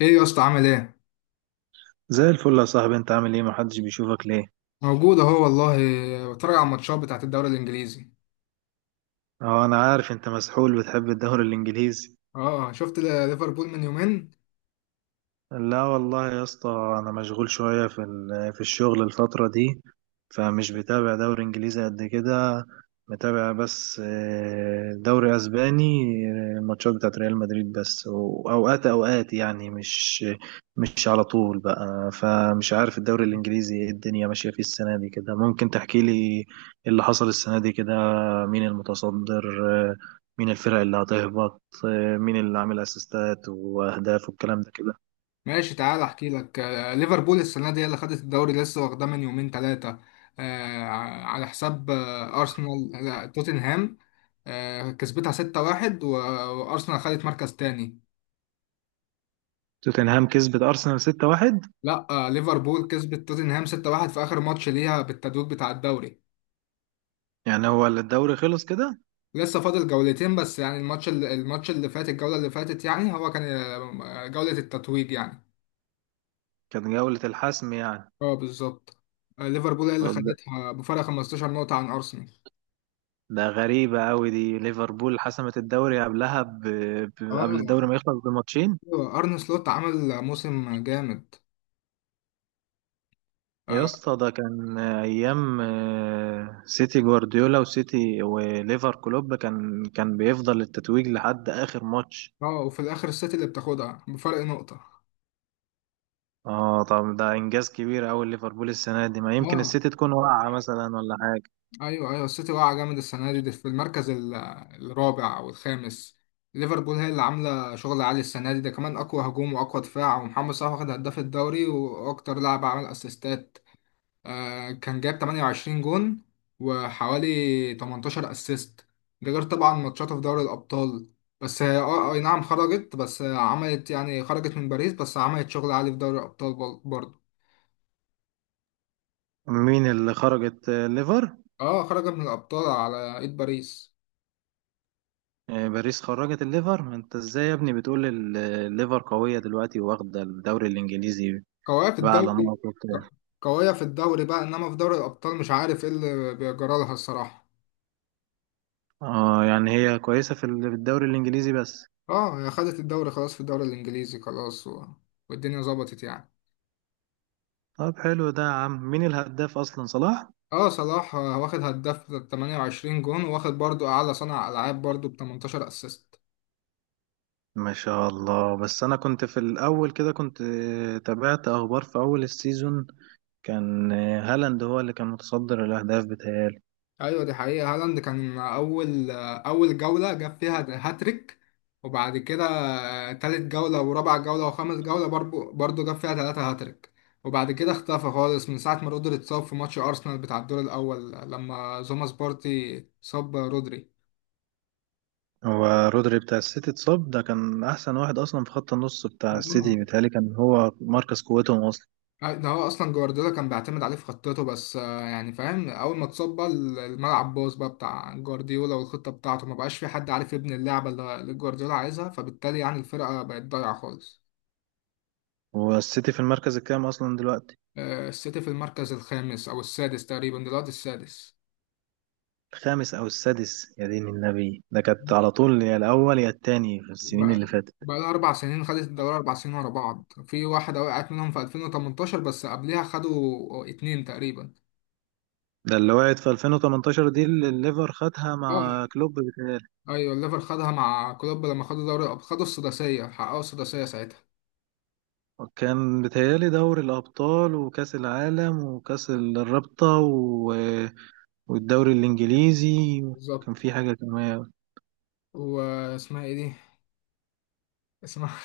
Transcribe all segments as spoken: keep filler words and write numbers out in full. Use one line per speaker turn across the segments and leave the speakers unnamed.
ايه يا اسطى، عامل ايه؟
زي الفل يا صاحبي، انت عامل ايه؟ محدش بيشوفك ليه؟
موجود اهو والله. بتفرج على الماتشات بتاعت الدوري الانجليزي؟
اه انا عارف، انت مسحول بتحب الدوري الانجليزي.
اه، شفت ل- ليفربول من يومين.
لا والله يا اسطى، انا مشغول شويه في ال- في الشغل الفتره دي، فمش بتابع دوري انجليزي قد كده. متابع بس آه، دوري اسباني. آه، الماتشات بتاعت ريال مدريد بس، واوقات اوقات يعني مش مش على طول بقى. فمش عارف الدوري الانجليزي ايه الدنيا ماشيه فيه السنه دي كده. ممكن تحكي لي إيه اللي حصل السنه دي كده؟ مين المتصدر؟ آه، مين الفرق اللي هتهبط؟ آه، مين اللي عامل اسيستات واهداف والكلام ده كده؟
ماشي تعال احكي لك. آه، ليفربول السنه دي هي اللي خدت الدوري، لسه واخداه من يومين ثلاثه، على حساب آه، ارسنال، لا توتنهام. آه، كسبتها ستة واحد و- وارسنال خدت مركز تاني.
توتنهام كسبت أرسنال ستة واحد؟
لا، آه، ليفربول كسبت توتنهام ستة واحد في اخر ماتش ليها بالتدويج بتاع الدوري.
يعني هو الدوري خلص كده؟
لسه فاضل جولتين بس. يعني الماتش اللي الماتش اللي فات، الجولة اللي فاتت، يعني هو كان آه، جولة التتويج يعني.
كان جولة الحسم يعني؟
اه، بالظبط. آه، ليفربول هي اللي
طب ده
خدتها بفارق 15 نقطة عن أرسنال.
ده غريبة أوي دي، ليفربول حسمت الدوري قبلها ب... ب... قبل الدوري
اه،
ما يخلص بماتشين.
أيوة، أرن سلوت عمل موسم جامد.
يا
اه.
اسطى، ده كان أيام آه، سيتي جوارديولا، وسيتي وليفر كلوب كان كان بيفضل التتويج لحد آخر ماتش.
آه، وفي الآخر السيتي اللي بتاخدها بفرق نقطة.
اه طب ده إنجاز كبير أوي ليفربول السنة دي. ما يمكن
اه،
السيتي تكون واقعة مثلا ولا حاجة.
ايوه ايوه، السيتي واقعه جامد السنه دي، دي في المركز ال- الرابع او الخامس. ليفربول هي اللي عامله شغل عالي السنه دي، ده كمان اقوى هجوم واقوى دفاع، ومحمد صلاح واخد هداف الدوري واكتر لاعب عمل اسيستات. آه كان جاب تمانية وعشرين جون، وحوالي تمنتاشر اسيست، ده غير طبعا ماتشاته في دوري الابطال. بس هي اه آه، اي نعم خرجت، بس عملت، يعني خرجت من باريس بس عملت شغل عالي في دوري الابطال بر- برضه.
مين اللي خرجت؟ آه، ليفر؟
اه، خرجت من الابطال على ايد باريس.
آه، باريس خرجت الليفر؟ ما انت ازاي يا ابني بتقول ال- الليفر قوية دلوقتي واخدة الدوري الانجليزي
قوية في
بقى على
الدوري.
نقط وبتاع.
قوية في الدوري بقى، انما في دوري الابطال مش عارف ايه اللي بيجرى لها الصراحة.
اه يعني هي كويسة في ال- في الدوري الانجليزي بس.
اه، هي خدت الدوري خلاص، في الدوري الانجليزي خلاص، و... والدنيا ظبطت يعني.
طب حلو ده يا عم. مين الهداف اصلا، صلاح؟
اه، صلاح آه، واخد هداف ب تمانية وعشرين جون، واخد برضو اعلى صانع العاب برضو ب تمنتاشر اسيست.
ما شاء الله. بس انا كنت في الاول كده كنت آه، تابعت اخبار في اول السيزون. كان آه، هالاند هو اللي كان متصدر الاهداف بتهيألي.
ايوه، دي حقيقة. هالاند كان اول اول جولة جاب فيها هاتريك، وبعد كده آه، تالت جولة ورابع جولة وخامس جولة برضو برضو جاب فيها تلاتة هاتريك. وبعد كده اختفى خالص من ساعة ما رودري اتصاب في ماتش ارسنال بتاع الدور الاول، لما زوماس بارتي صاب رودري.
هو رودري بتاع السيتي اتصاب؟ ده كان احسن واحد اصلا في خط النص بتاع السيتي
آه.
بيتهيألي. كان هو مركز قوتهم اصلا.
ده هو اصلا جوارديولا كان بيعتمد عليه في خطته، بس آه، يعني فاهم، اول ما اتصاب بقى الملعب باظ بقى بتاع جوارديولا والخطة بتاعته، ما بقاش في حد عارف يبني اللعبة اللي اللي جوارديولا عايزها، فبالتالي يعني الفرقة بقت ضايعة خالص.
هو السيتي في المركز الكام اصلا دلوقتي؟
آه، السيتي في المركز الخامس أو السادس تقريبا دلوقتي، السادس.
الخامس او السادس؟ يا دين النبي، ده كانت على طول يا الاول يا التاني في السنين
بقى
اللي فاتت.
بقى لها أربع سنين خدت الدوري، أربع سنين ورا بعض، في واحدة وقعت منهم في ألفين وتمنتاشر بس قبلها خدوا اتنين تقريبا.
ده اللي وقعت في ألفين وتمنتاشر دي اللي الليفر خدها
اه،
مع كلوب بتاعي.
أيوة الليفر خدها مع كلوب لما خدوا دوري الأبطال، خدوا السداسية، حققوا السداسية ساعتها.
كان بيتهيألي دوري الابطال وكاس العالم وكاس الرابطة و... والدوري الانجليزي. كان
بالظبط.
في حاجة كمان،
واسمها إيه دي؟ اسمها.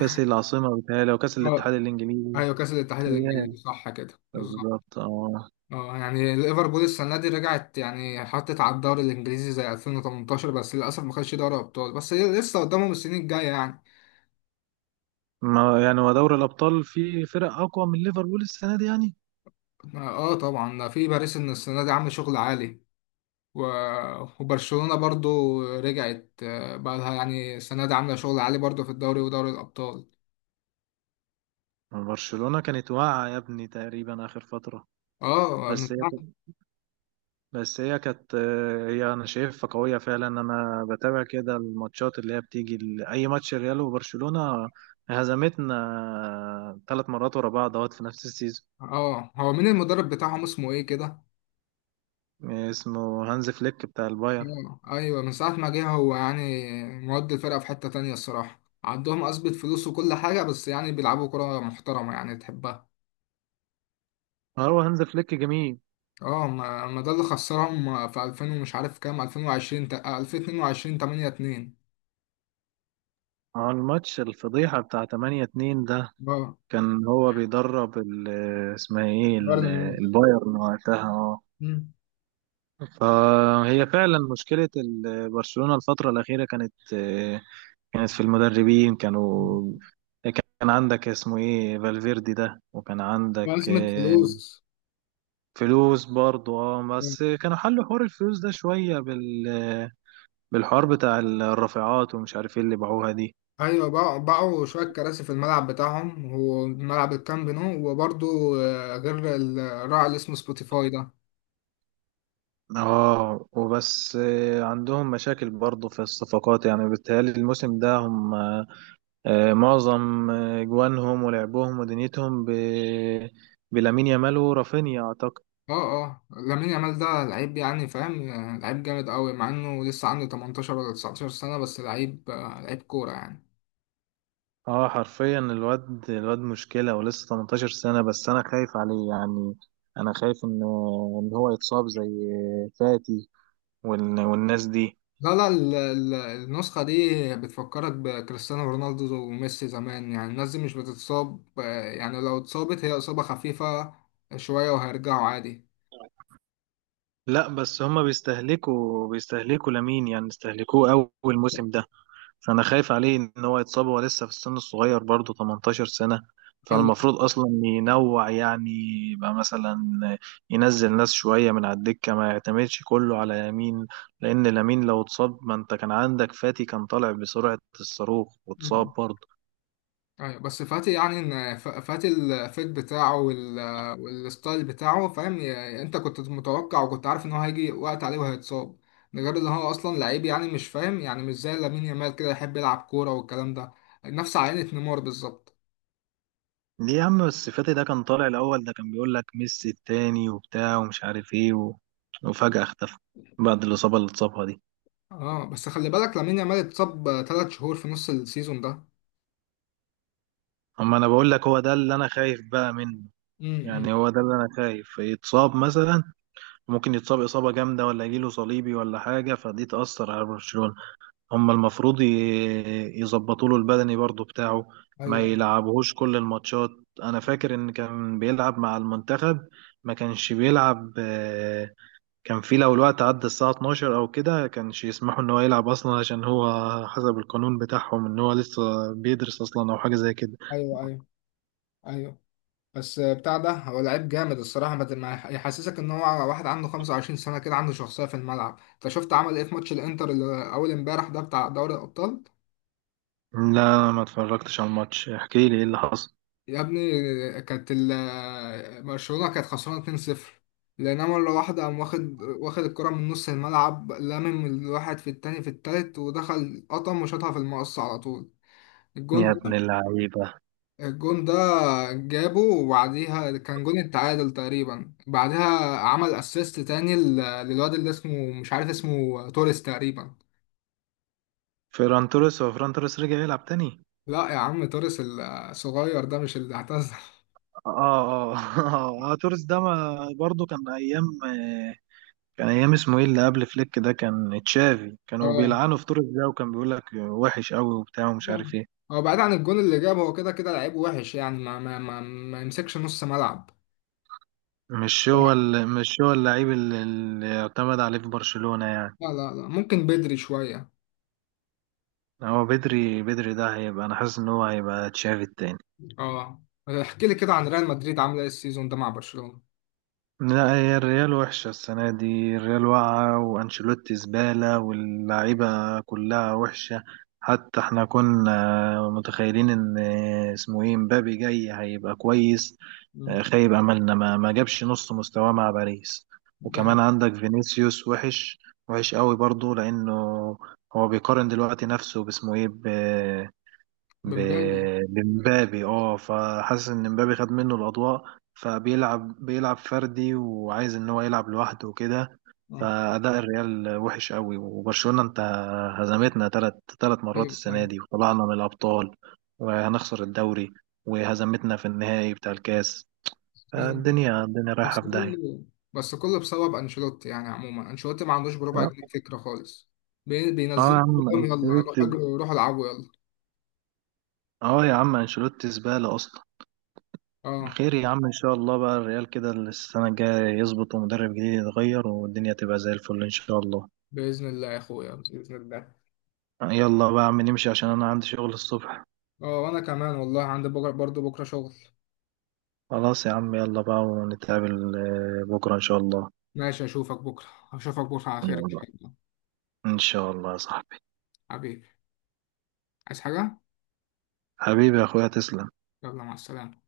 كاس العاصمة بيتهيألي وكاس
اه،
الاتحاد الانجليزي.
أيوة كأس الاتحاد
بيتهيألي.
الإنجليزي، صح كده بالظبط.
بالظبط اه.
اه، يعني ليفربول السنة دي رجعت، يعني حطت على الدوري الإنجليزي زي ألفين وتمنتاشر، بس للأسف ما خدش دوري أبطال، بس هي لسه قدامهم السنين الجاية يعني.
ما يعني هو دوري الابطال فيه فرق اقوى من ليفربول السنة دي يعني؟
اه طبعا، ده في باريس إن السنة دي عامل شغل عالي، و... وبرشلونة برضو رجعت، آه، بقى لها، يعني السنة دي عاملة شغل عالي برضو في الدوري ودوري الأبطال.
ما برشلونة كانت واقعة يا ابني تقريبا آخر فترة.
اه،
بس
من
هي
ساعة.
بس هي كانت، هي أنا شايفها قوية فعلا. أنا بتابع كده الماتشات اللي هي بتيجي، ال- أي ماتش ريال وبرشلونة. هزمتنا ثلاث مرات ورا بعض أهوت في نفس السيزون.
اه، هو مين المدرب بتاعهم اسمه ايه كده؟
اسمه هانز فليك بتاع البايرن.
آه، ايوه، من ساعة ما جه هو يعني. مودي الفرقة في حتة تانية الصراحة، عندهم أثبت فلوس وكل حاجة، بس يعني بيلعبوا كرة محترمة يعني تحبها.
آه، هو هانز فليك جميل.
اه، ما, ما ده اللي خسرهم في ألفين، ومش عارف كام، ألفين وعشرين تا- ألفين واتنين وعشرين، تمانية اتنين.
اه الماتش الفضيحة بتاع تمنية اتنين ده،
اه،
كان هو بيدرب ال- اسمها ايه
بايرن
ال-
ميونخ.
البايرن وقتها آه،
مم.
فهي فعلا مشكلة ال- برشلونة الفترة الأخيرة كانت، كانت في المدربين كانوا، كان عندك اسمه ايه فالفيردي ده، وكان عندك
وأزمة
آه،
فلوس.
فلوس برضه. اه
مم.
بس كانوا حلوا حوار الفلوس ده شوية بال، بالحوار بتاع الرافعات ومش عارف ايه اللي باعوها دي.
أيوة، باعوا باعوا شوية كراسي في الملعب بتاعهم، وملعب الكامب نو، وبرضه آه، غير الراعي اللي اسمه سبوتيفاي ده.
اه وبس آه، عندهم مشاكل برضه في الصفقات يعني بالتهيألي الموسم ده هم آه، معظم آه، جوانهم ولعبهم ودنيتهم ب... بلامين يامال ورافينيا اعتقد.
اه اه، لامين يامال ده لعيب، يعني فاهم، آه، لعيب جامد قوي، مع انه لسه عنده تمنتاشر ولا تسعة عشر سنة، بس لعيب آه، لعيب كورة يعني.
اه حرفيا الواد الواد مشكلة، ولسه تمنتاشر سنة بس. انا خايف عليه يعني. انا خايف ان ان هو يتصاب زي فاتي وال... والناس دي.
لا لا، ال- ال- النسخة دي بتفكرك بكريستيانو رونالدو وميسي زمان. يعني الناس دي مش بتتصاب، آه، يعني لو اتصابت هي إصابة خفيفة شوية وهيرجعوا عادي.
لا بس هما بيستهلكوا بيستهلكوا لامين، يعني استهلكوه قوي الموسم ده. انا خايف عليه ان هو يتصاب. هو لسه في السن الصغير برضه، تمنتاشر سنة. فالمفروض اصلا ينوع يعني، يبقى مثلا ينزل ناس شوية من على الدكة، ما يعتمدش كله على يمين. لان لامين لو اتصاب، ما انت كان عندك فاتي كان طالع بسرعة الصاروخ
خلي
واتصاب برضه.
ايوه، بس فاتي يعني، ان ف- فاتي الفيت بتاعه وال... والستايل بتاعه، فاهم، ي- انت كنت متوقع، وكنت عارف ان هو هيجي وقت عليه وهيتصاب. ده غير ان هو اصلا لعيب، يعني مش فاهم، يعني مش زي لامين يامال كده يحب يلعب كوره والكلام ده. نفس عينة نيمار بالظبط.
ليه يا عم بس؟ فاتي ده كان طالع الاول، ده كان بيقول لك ميسي التاني وبتاع ومش عارف ايه، و... وفجأة اختفى بعد الإصابة اللي اتصابها دي.
اه، بس خلي بالك لامين يامال اتصاب ثلاث شهور في نص السيزون ده.
اما انا بقول لك هو ده اللي انا خايف بقى منه.
امم
يعني هو ده اللي انا خايف يتصاب مثلا. ممكن يتصاب اصابه جامده ولا يجيله صليبي ولا حاجه، فدي تاثر على برشلونه. هم المفروض ي- يظبطوا له البدني برضو بتاعه، ما
ايوه
يلعبهوش كل الماتشات. انا فاكر ان كان بيلعب مع المنتخب، ما كانش بيلعب آه، كان في لو الوقت عدى الساعه اتناشر او كده كانش يسمحوا ان هو يلعب اصلا، عشان هو حسب القانون بتاعهم ان هو لسه بيدرس اصلا او حاجه زي كده.
ايوه. ايوه ايوه. بس بتاع ده، هو لعيب جامد الصراحة، ما ما يحسسك ان هو واحد عنده خمسة وعشرين سنة كده، عنده شخصية في الملعب. انت شفت عمل ايه في ماتش الانتر اللي اول امبارح ده بتاع دوري الابطال؟
لا أنا ما اتفرجتش على الماتش، احكي لي ايه اللي حصل.
يا ابني، كانت ال- برشلونة كانت خسرانة اتنين صفر، لان مرة واحدة قام واخد واخد الكرة من نص الملعب، لامم الواحد في التاني في التالت ودخل قطم وشاطها في المقص على طول.
يا
الجون
ابن اللعيبة.
الجون ده جابه، وبعديها كان جون التعادل تقريبا، بعدها عمل اسيست تاني لل- للواد اللي اسمه، مش عارف اسمه، توريس تقريبا.
فيران توريس؟ هو فيران توريس رجع يلعب تاني؟
لا يا عم، توريس الصغير ده مش اللي اعتزل.
اه اه اه, آه توريس ده ما برضه كان ايام آه، كان ايام اسمه ايه اللي قبل فليك ده، كان تشافي، كانوا
اه،
بيلعنوا في توريس ده وكان بيقول لك وحش قوي وبتاع ومش
لا.
عارف ايه.
هو بعيد عن الجون اللي جابه، هو كده كده لعيب وحش، يعني ما ما ما, ما يمسكش نص ملعب.
مش هو ال- مش هو اللعيب اللي اللي يعتمد عليه في برشلونة يعني؟
لا لا لا، ممكن بدري شوية.
هو بدري بدري ده هيبقى، انا حاسس ان هو هيبقى تشافي التاني.
اه، احكي لي كده عن ريال مدريد عاملة ايه السيزون ده مع برشلونة؟
لا هي الريال وحشة السنة دي. الريال واقعة وأنشيلوتي زبالة واللعيبة كلها وحشة. حتى احنا كنا متخيلين ان اسمه ايه مبابي جاي هيبقى كويس.
مم.
آه، خيب أملنا، ما, ما جابش نص مستواه مع باريس.
ده
وكمان
حاجة.
عندك فينيسيوس وحش، وحش قوي برضو، لأنه هو بيقارن دلوقتي نفسه باسمه ايه،
بمبابي.
ب- بمبابي اه. فحاسس ان مبابي خد منه الاضواء، فبيلعب بيلعب فردي وعايز ان هو يلعب لوحده وكده.
اه.
فاداء الريال وحش قوي. وبرشلونة انت، هزمتنا ثلاث ثلاث مرات السنة
ايوه.
دي، وطلعنا من الابطال، وهنخسر الدوري، وهزمتنا في النهائي بتاع الكاس.
أيوة.
الدنيا الدنيا
بس
رايحة في داهية.
كله بس كله بسبب انشيلوتي، يعني عموما انشيلوتي ما عندوش بربع جنيه
اه
فكره خالص. بي-
آه يا
بينزلوا
عم
كلهم، يلا روح
انشيلوتي.
اجروا، روح العبوا يلا.
اه يا عم انشيلوتي زبالة اصلا.
اه.
خير يا عم، ان شاء الله بقى الريال كده السنه الجايه يظبط ومدرب جديد يتغير والدنيا تبقى زي الفل ان شاء الله.
باذن الله يا اخويا، باذن الله.
يلا بقى يا عم نمشي عشان انا عندي شغل الصبح.
اه، وانا كمان والله عندي بكره، برضه بكره شغل.
خلاص يا عم، يلا بقى، ونتقابل آه، بكره ان شاء الله.
ماشي، اشوفك بكره، اشوفك بكره على خير ان
يلا.
شاء الله.
ان شاء الله يا صاحبي.
حبيبي. عايز حاجه؟
حبيبي يا اخويا، تسلم.
يلا، مع السلامه.